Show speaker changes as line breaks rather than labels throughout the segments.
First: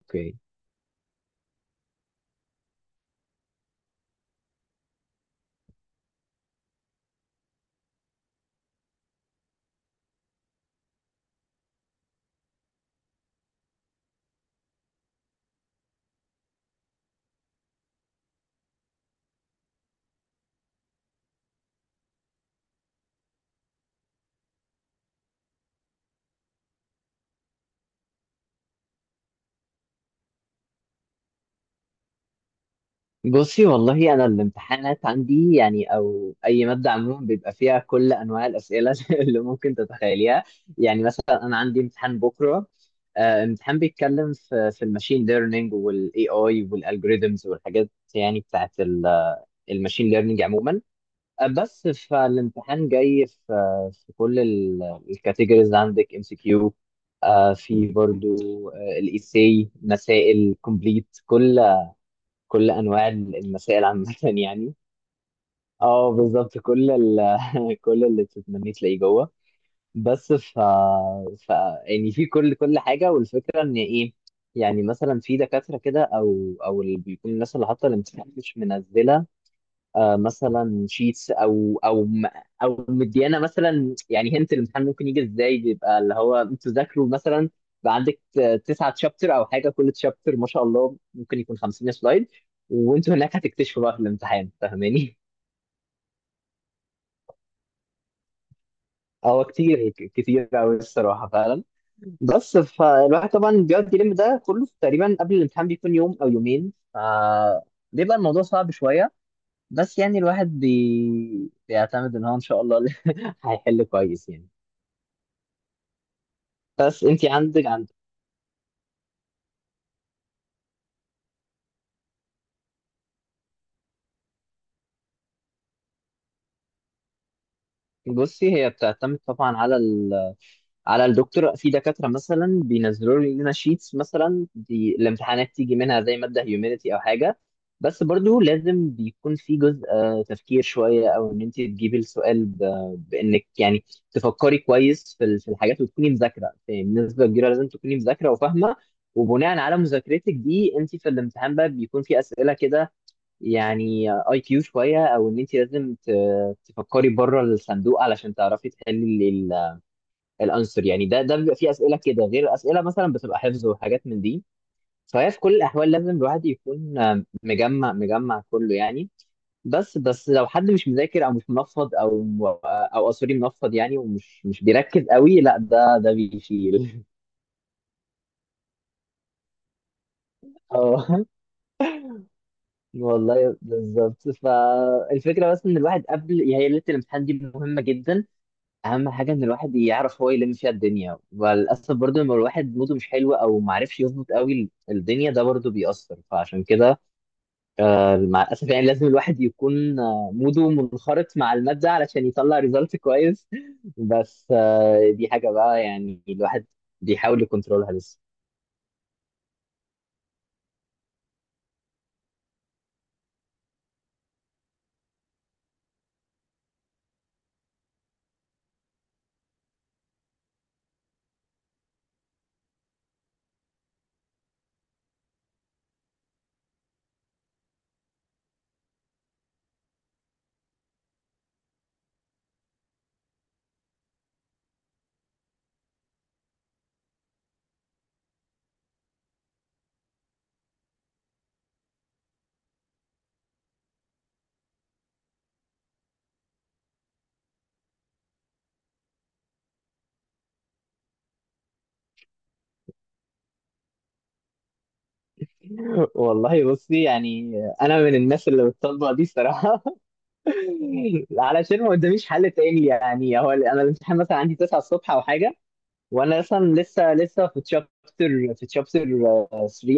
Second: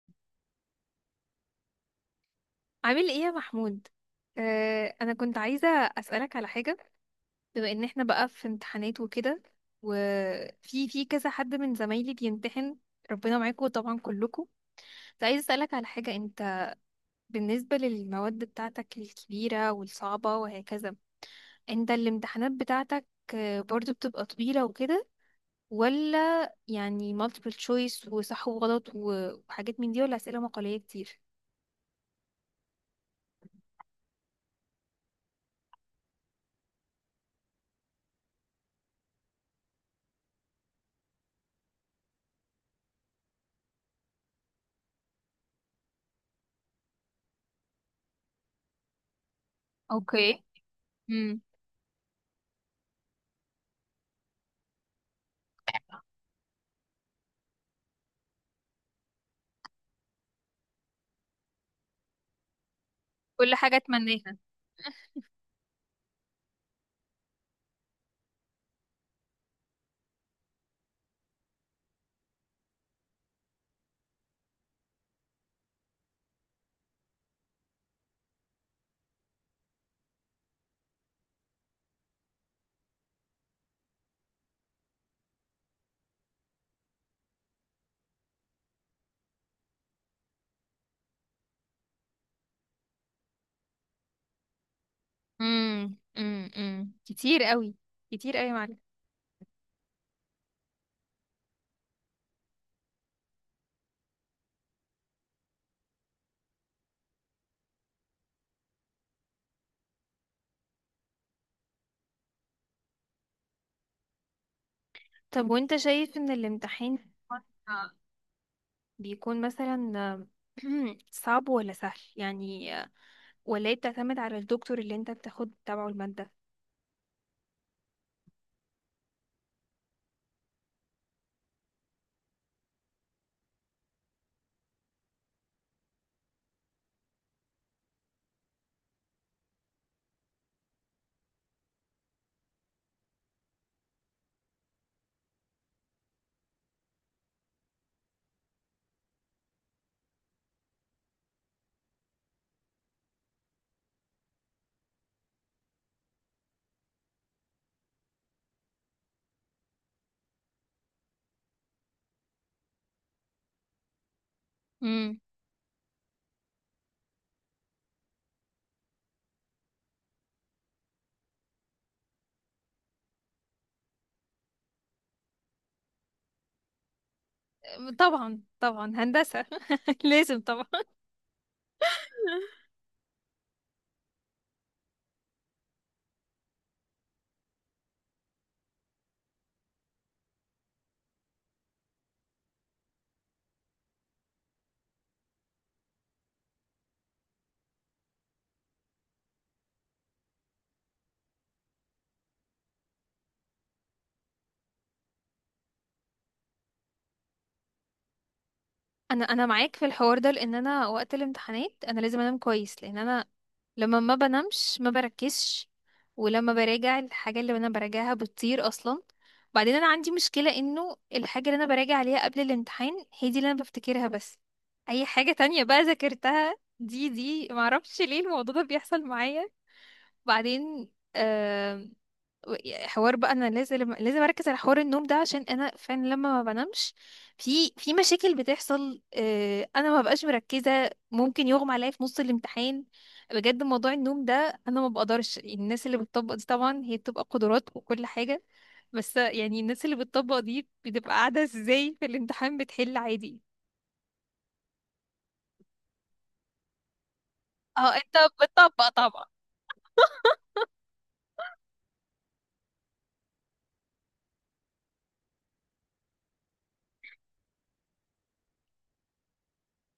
اوكي.
عامل ايه يا محمود؟ آه، انا كنت عايزه اسالك على حاجه. بما ان احنا بقى في امتحانات وكده، وفي كذا حد من زمايلي بيمتحن، ربنا معاكم طبعا كلكم. كنت عايزه اسالك على حاجه، انت بالنسبه للمواد بتاعتك الكبيره والصعبه وهكذا، انت الامتحانات بتاعتك، برضو بتبقى طويله وكده، ولا يعني multiple choice وصح وغلط وحاجات من دي، ولا اسئله مقاليه كتير؟
بصي والله انا الامتحانات عندي، يعني او اي ماده عموما بيبقى فيها كل انواع الاسئله اللي ممكن تتخيليها. يعني مثلا انا عندي امتحان بكره. امتحان بيتكلم في الماشين ليرنينج والاي اي والالجوريزمز والحاجات، يعني بتاعت الماشين ليرنينج
اوكي.
عموما.
امم
بس فالامتحان جاي في كل الكاتيجوريز، عندك ام سي كيو، في برضو الايساي، مسائل كومبليت، كل انواع
كل حاجه
المسائل عامه
اتمناها.
يعني. اه بالظبط كل كل اللي تتمنيه تلاقيه جوه. بس ف... ف يعني في كل حاجه، والفكره ان ايه؟ يعني مثلا في دكاتره كده، او اللي بيكون الناس اللي حاطه الامتحان مش منزله، آه مثلا شيتس او مديانا مثلا. يعني هنت الامتحان ممكن يجي ازاي؟ بيبقى اللي هو انتوا ذاكروا مثلا، بقى عندك تسعة تشابتر او حاجه، كل تشابتر ما شاء الله ممكن يكون 50 سلايد، وانتوا هناك هتكتشفوا بقى في الامتحان. فاهماني؟
كتير قوي، كتير قوي يا معلم.
هو كتير، كتير قوي الصراحه فعلا. بس فالواحد طبعا بيقعد يلم ده كله تقريبا قبل الامتحان، بيكون يوم او يومين، ف بيبقى الموضوع صعب شويه. بس يعني الواحد بيعتمد ان هو ان شاء الله هيحل كويس يعني.
طب وانت شايف ان الامتحان
بس
في
انت عندك.
مصر بيكون مثلا صعب ولا سهل يعني، ولا هي بتعتمد على الدكتور اللي انت بتاخد تبعه المادة؟
بصي، هي بتعتمد طبعا على الدكتور. في دكاترة مثلا بينزلوا لنا شيتس، مثلا دي الامتحانات تيجي منها، زي مادة هيومانيتي أو حاجة، بس برضو لازم بيكون في جزء تفكير شوية، أو إن أنت تجيبي السؤال بإنك يعني تفكري كويس في في الحاجات، وتكوني مذاكرة. يعني بنسبة كبيرة لازم تكوني مذاكرة وفاهمة، وبناء على مذاكرتك دي أنت في الامتحان بقى بيكون في أسئلة كده، يعني اي كيو شوية، أو إن أنت لازم تفكري بره الصندوق علشان تعرفي تحلي الانسر. يعني ده بيبقى فيه اسئله كده غير اسئله مثلا بتبقى حفظ وحاجات من دي.
امم.
فهي في كل الاحوال لازم الواحد يكون مجمع مجمع كله يعني. بس لو حد مش مذاكر او مش منفض، او او آه، سوري، منفض يعني، ومش مش بيركز قوي، لا، ده بيشيل.
طبعا طبعا، هندسة لازم طبعا.
اه والله بالظبط. فالفكره بس ان الواحد قبل، هي ليله الامتحان دي مهمه جدا، اهم حاجه ان الواحد يعرف هو يلم فيها الدنيا. وللاسف برضو، لما الواحد موده مش حلو او ما عرفش يظبط قوي الدنيا، ده برضو بيأثر. فعشان كده مع الاسف يعني لازم الواحد يكون موده منخرط مع الماده علشان يطلع ريزلت كويس. بس دي حاجه بقى يعني الواحد بيحاول يكنترولها لسه.
انا معاك في الحوار ده، لان انا وقت الامتحانات انا لازم انام كويس، لان انا لما ما بنامش ما بركزش، ولما براجع الحاجه اللي انا براجعها بتطير اصلا. بعدين انا عندي مشكله، انه الحاجه اللي انا براجع عليها قبل الامتحان هي دي اللي انا بفتكرها بس. اي حاجه تانية بقى ذاكرتها دي معرفش ليه الموضوع ده بيحصل معايا. بعدين يعني حوار بقى، انا لازم اركز على حوار النوم ده، عشان انا فعلا لما ما بنامش في مشاكل بتحصل، انا ما ببقاش مركزه، ممكن يغمى عليا في نص الامتحان. بجد موضوع النوم ده انا ما بقدرش. الناس اللي بتطبق دي طبعا هي بتبقى قدرات وكل حاجه، بس يعني الناس اللي بتطبق دي بتبقى قاعده ازاي في الامتحان بتحل عادي؟
والله بصي، يعني
اه.
انا من
انت
الناس اللي
بتطبق
بتطبق دي
طبعا.
الصراحه. علشان ما قداميش حل تاني. يعني هو انا الامتحان مثلا عندي 9 الصبح او حاجه، وانا اصلا لسه في تشابتر، في تشابتر 3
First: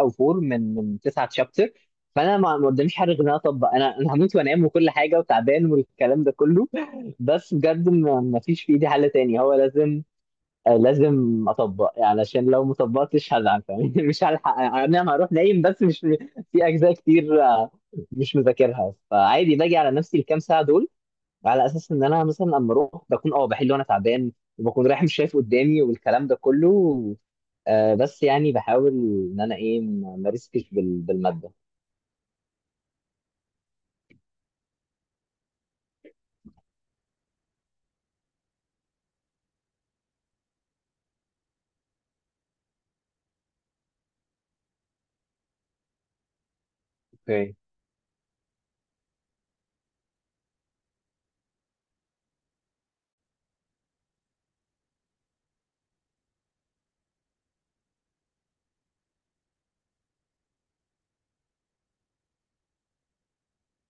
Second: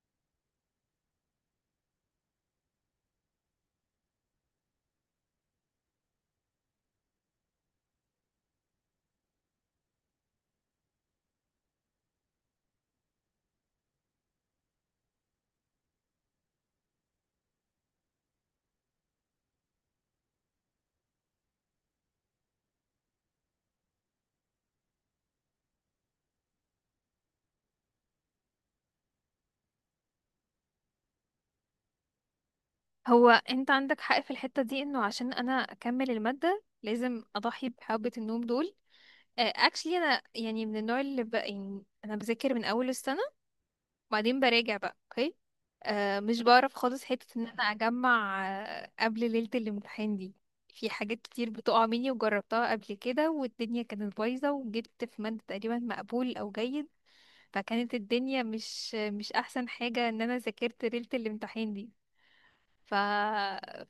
او 4 من تسعة تشابتر. فانا ما قداميش حاجه غير ان انا اطبق. انا هموت وانام وكل حاجه، وتعبان والكلام ده كله، بس بجد ما فيش في ايدي حل تاني، هو لازم لازم اطبق يعني، عشان لو ما طبقتش هزعل. فاهم؟ مش هلحق يعني، انا هروح نايم، بس مش في اجزاء كتير مش مذاكرها، فعادي باجي على نفسي الكام ساعه دول، على اساس ان انا مثلا اما اروح بكون بحل وانا تعبان، وبكون رايح مش شايف قدامي والكلام ده كله. بس يعني بحاول ان انا ايه، ما ريسكش بالماده.
هو انت عندك حق في الحتة دي، انه عشان انا اكمل المادة لازم اضحي بحبة النوم دول. اكشلي انا يعني من النوع اللي يعني انا بذاكر من اول السنة، وبعدين براجع بقى. اوكي، آه، مش بعرف خالص حتة ان
اوكي.
انا اجمع آه قبل ليلة الامتحان دي. في حاجات كتير بتقع مني، وجربتها قبل كده والدنيا كانت بايظة، وجبت في مادة تقريبا مقبول او جيد. فكانت الدنيا مش احسن حاجة ان انا ذاكرت ليلة الامتحان دي. ف...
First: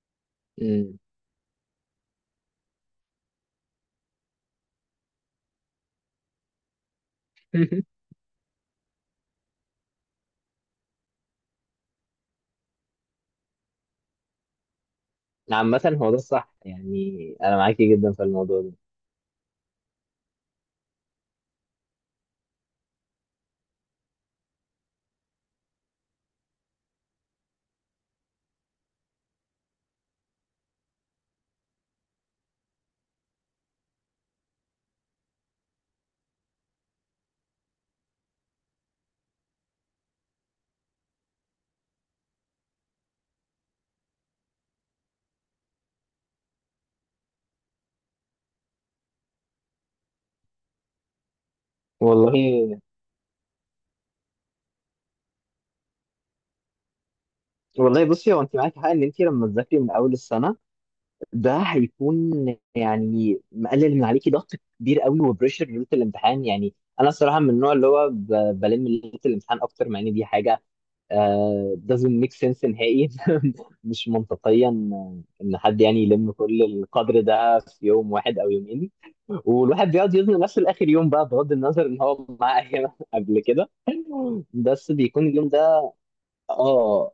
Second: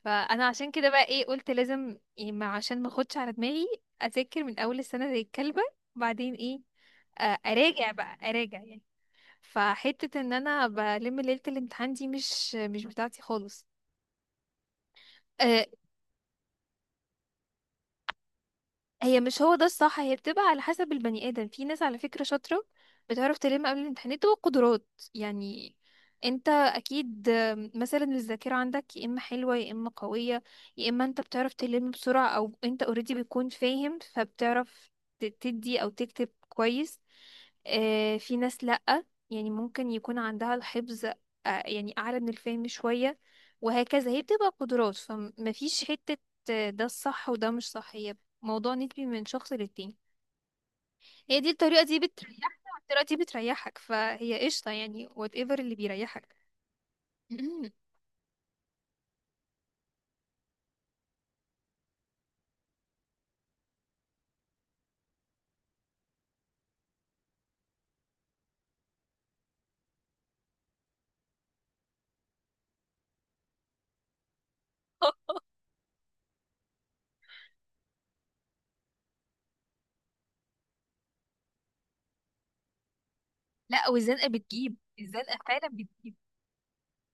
فانا عشان كده
امم.
بقى ايه، قلت لازم يعني، ما عشان ما اخدش على دماغي اذاكر من اول السنه زي الكلبه، وبعدين ايه، اراجع بقى اراجع يعني. فحته ان انا بلم ليله الامتحان دي مش بتاعتي خالص، آه،
عامة هو ده الصح يعني، انا معاكي جدا في الموضوع ده
هي مش هو ده الصح، هي بتبقى على حسب البني ادم. في ناس على فكرة شاطرة، بتعرف تلم قبل الامتحانات وقدرات، يعني انت اكيد مثلا الذاكرة عندك يا اما حلوة يا اما قوية، يا اما انت بتعرف تلم بسرعة، او انت اوريدي بتكون فاهم فبتعرف تدي او تكتب كويس. في ناس لأ، يعني ممكن يكون عندها الحفظ، يعني اعلى من الفهم شوية وهكذا. هي بتبقى قدرات، فمفيش حتة ده الصح وده مش صح، هي موضوع نسبي من شخص للتاني. هي دي الطريقة دي بتريحنا،
والله.
والطريقة دي بتريحك، فهي قشطة يعني whatever اللي بيريحك.
والله بصي، هو انت معاكي حق، ان انت لما تذاكري من اول السنه، ده هيكون يعني مقلل من عليكي ضغط كبير قوي وبريشر ليله الامتحان. يعني انا الصراحه من النوع اللي هو بلم ليله الامتحان اكتر، مع ان دي حاجه doesn't make sense نهائي. مش منطقيا ان حد يعني يلم كل القدر ده في يوم واحد او يومين، والواحد بيقعد يزنق نفسه لاخر يوم، بقى بغض النظر ان هو معاه ايام قبل كده.
لا، والزنقة بتجيب،
بس بيكون
الزنقة
اليوم
فعلا
ده،
بتجيب.
اه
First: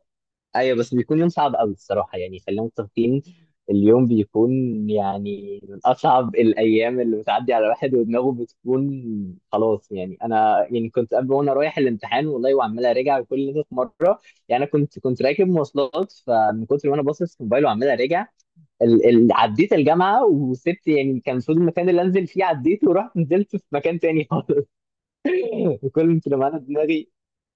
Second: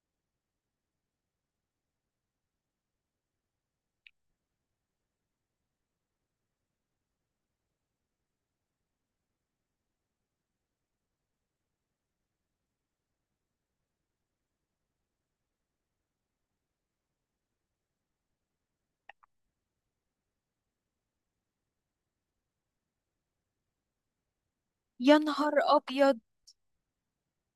ايوه، بس بيكون يوم صعب قوي الصراحه، يعني خلينا متفقين، اليوم بيكون يعني من اصعب الايام اللي بتعدي على الواحد، ودماغه بتكون خلاص يعني. انا يعني كنت قبل وانا رايح الامتحان والله وعمال اراجع كل ده في مره، يعني انا كنت راكب مواصلات، فمن كتر ما انا باصص في موبايل وعمال اراجع عديت الجامعه وسبت. يعني كان المفروض المكان اللي انزل فيه عديته، ورحت نزلت في مكان تاني خالص.
يا نهار أبيض.
كل ما انا دماغي،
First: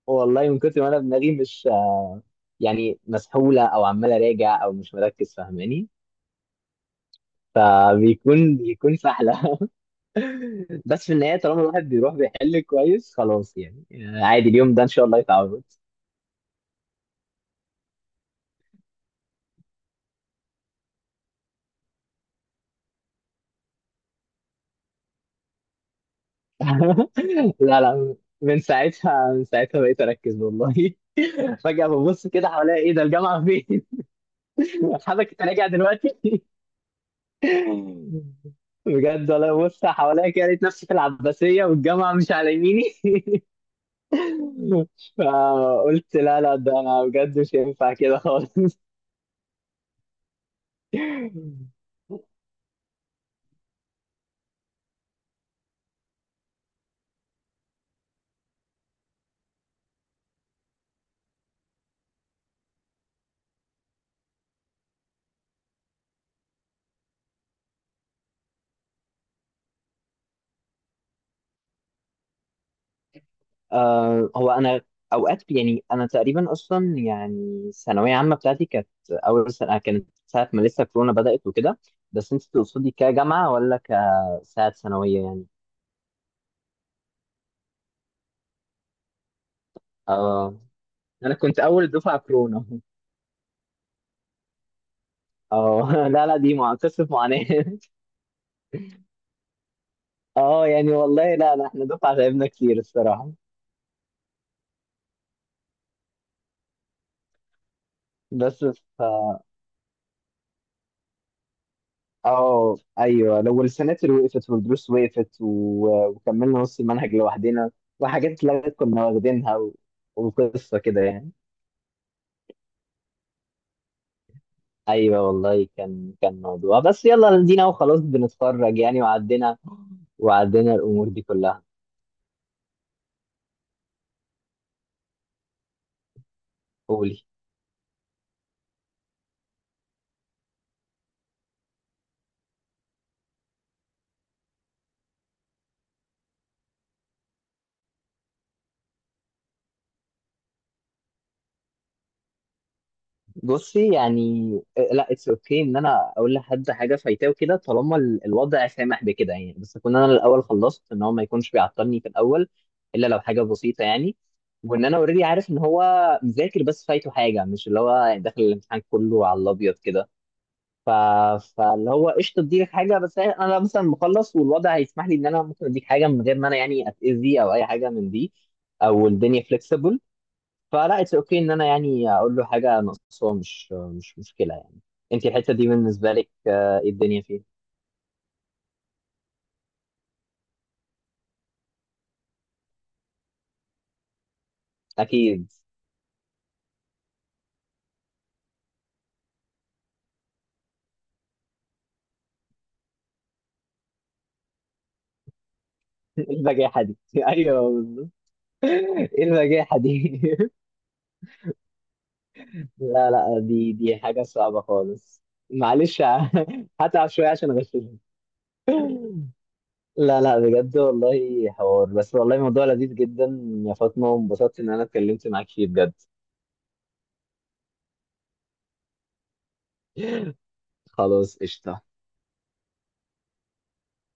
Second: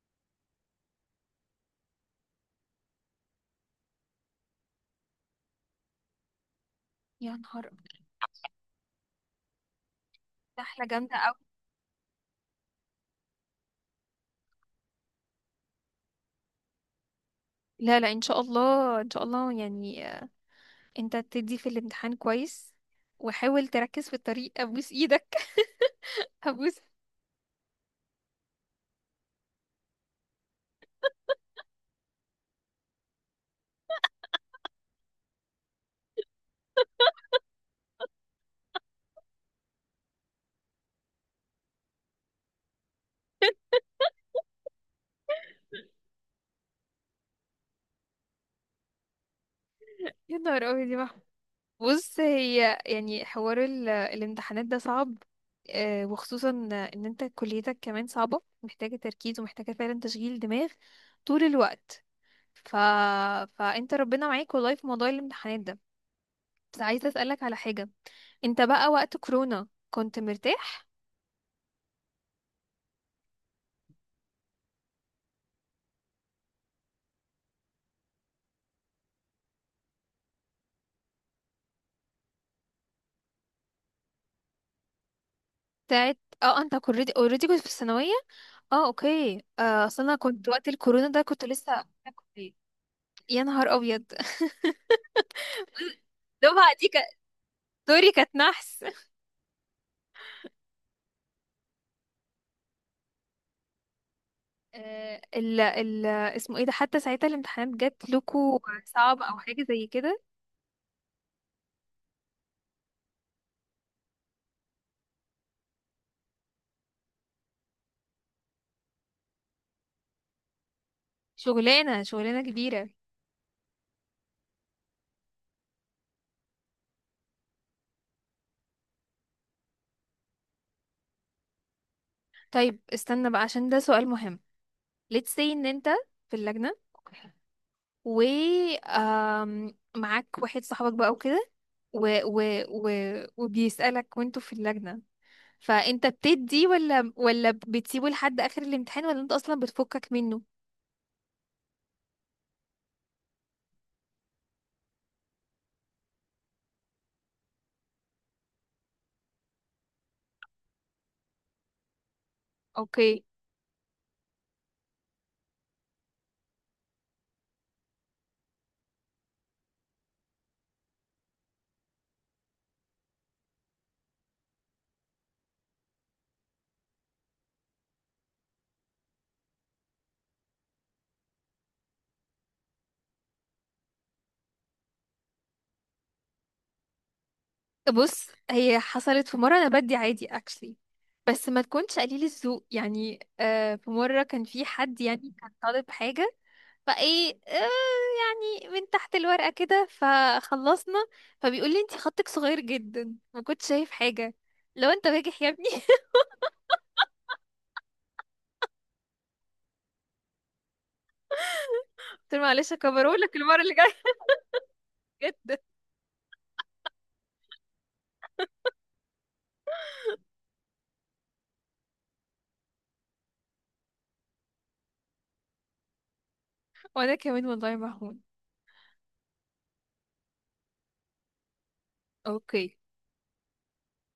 والله من كتر ما انا دماغي مش يعني مسحوله، او عمال اراجع، او مش مركز، فاهماني؟
يا نهار أبيض.
بيكون سحله.
سحلة
بس في
جامدة أوي.
النهايه، طالما الواحد بيروح بيحل كويس، خلاص يعني، عادي، اليوم ده ان شاء الله يتعود.
لا لا، إن شاء الله إن شاء الله يعني، أنت تدي في الامتحان كويس، وحاول تركز في الطريق أبوس إيدك. أبوس.
لا لا، من ساعتها، من ساعتها بقيت اركز والله. فجاه ببص كده حواليا، ايه ده؟ الجامعه فين؟ حضرتك راجع دلوقتي! بجد والله، ببص حواليا كده لقيت نفسي في العباسيه، والجامعه مش على يميني. فقلت لا لا، ده انا بجد مش هينفع كده خالص.
يا نهار أبيض يا محمود. بص، هي يعني حوار الامتحانات ده صعب، وخصوصا ان انت كليتك كمان صعبة، محتاجة تركيز ومحتاجة فعلا تشغيل دماغ طول الوقت. ف... فانت ربنا معاك والله في موضوع الامتحانات ده. بس عايزة اسألك على حاجة، انت بقى وقت كورونا كنت مرتاح؟
آه، هو انا اوقات، يعني انا تقريبا اصلا يعني الثانويه عامه بتاعتي كانت اول سنه كانت ساعه ما لسه كورونا بدات وكده، بس انت تقصدي كجامعه ولا كساعه ثانويه يعني؟
بتاعت اه، انت اوريدي كنت في الثانوية؟ اه اوكي، اصل انا كنت
اه،
وقت الكورونا ده
انا
كنت
كنت
لسه
اول
في
دفعه
الكلية.
كورونا.
يا نهار ابيض.
اه لا لا، دي
الدفعة
مع
دي
قصه
كانت
معاناه.
دوري، كانت نحس.
اه يعني والله، لا لا، احنا دفعه تعبنا كتير الصراحه
ال اسمه ايه ده، حتى ساعتها الامتحانات جات لكو
بس.
صعبة او حاجة زي كده؟
اه ايوه، لو السناتر وقفت والدروس وقفت، وكملنا نص المنهج لوحدنا، وحاجات اتلغت كنا واخدينها، وقصه كده يعني.
شغلانة كبيرة.
ايوه والله كان موضوع، بس يلا دينا وخلاص بنتخرج يعني، وعدينا، وعدينا الامور دي كلها.
طيب استنى بقى عشان ده سؤال مهم، let's say ان انت في اللجنة،
قولي.
و معاك واحد صاحبك بقى وكده، و و و وبيسألك وانتوا في اللجنة، فانت بتدي ولا بتسيبه لحد اخر الامتحان، ولا انت اصلا بتفكك منه؟
بصي يعني، لا، اتس اوكي، okay ان انا اقول لحد حاجه فايتاه وكده، طالما الوضع سامح بكده يعني، بس اكون انا الاول خلصت، ان هو ما يكونش بيعطلني في الاول، الا لو
اوكي.
حاجه بسيطه يعني، وان انا اوريدي عارف ان هو مذاكر، بس فايته حاجه، مش اللي هو داخل الامتحان كله على الابيض كده. ف... فاللي هو قشطه اديلك حاجه، بس انا مثلا مخلص والوضع هيسمح لي، ان انا ممكن اديك حاجه من غير ما انا يعني اتاذي او اي حاجه من دي، او الدنيا فليكسبل. فلا، اتس اوكي ان انا يعني اقول له حاجه ناقصه، مش مشكله يعني. انت الحته دي بالنسبه لك ايه الدنيا فيها؟
بص، هي حصلت في مرة أنا بدي عادي actually، بس ما تكونش قليل الذوق يعني. آه في مرة كان في حد يعني كان
اكيد.
طالب حاجة، فايه آه، يعني من تحت الورقة كده، فخلصنا، فبيقول لي انتي خطك صغير جدا ما كنتش شايف حاجة. لو انت باجح يا ابني.
ايه البجاحه دي! ايوه بالظبط، ايه البجاحه دي!
قلت له معلش
لا
هكبره لك
لا،
المرة
دي
اللي جاية.
دي حاجه صعبه خالص.
جدا.
معلش. هتعب شويه عشان اغششك. لا لا بجد والله، حوار، بس والله موضوع لذيذ جدا يا فاطمه، وانبسطت ان انا اتكلمت معاك فيه بجد.
وانا كمان والله مهون.
خلاص قشطه.
اوكي.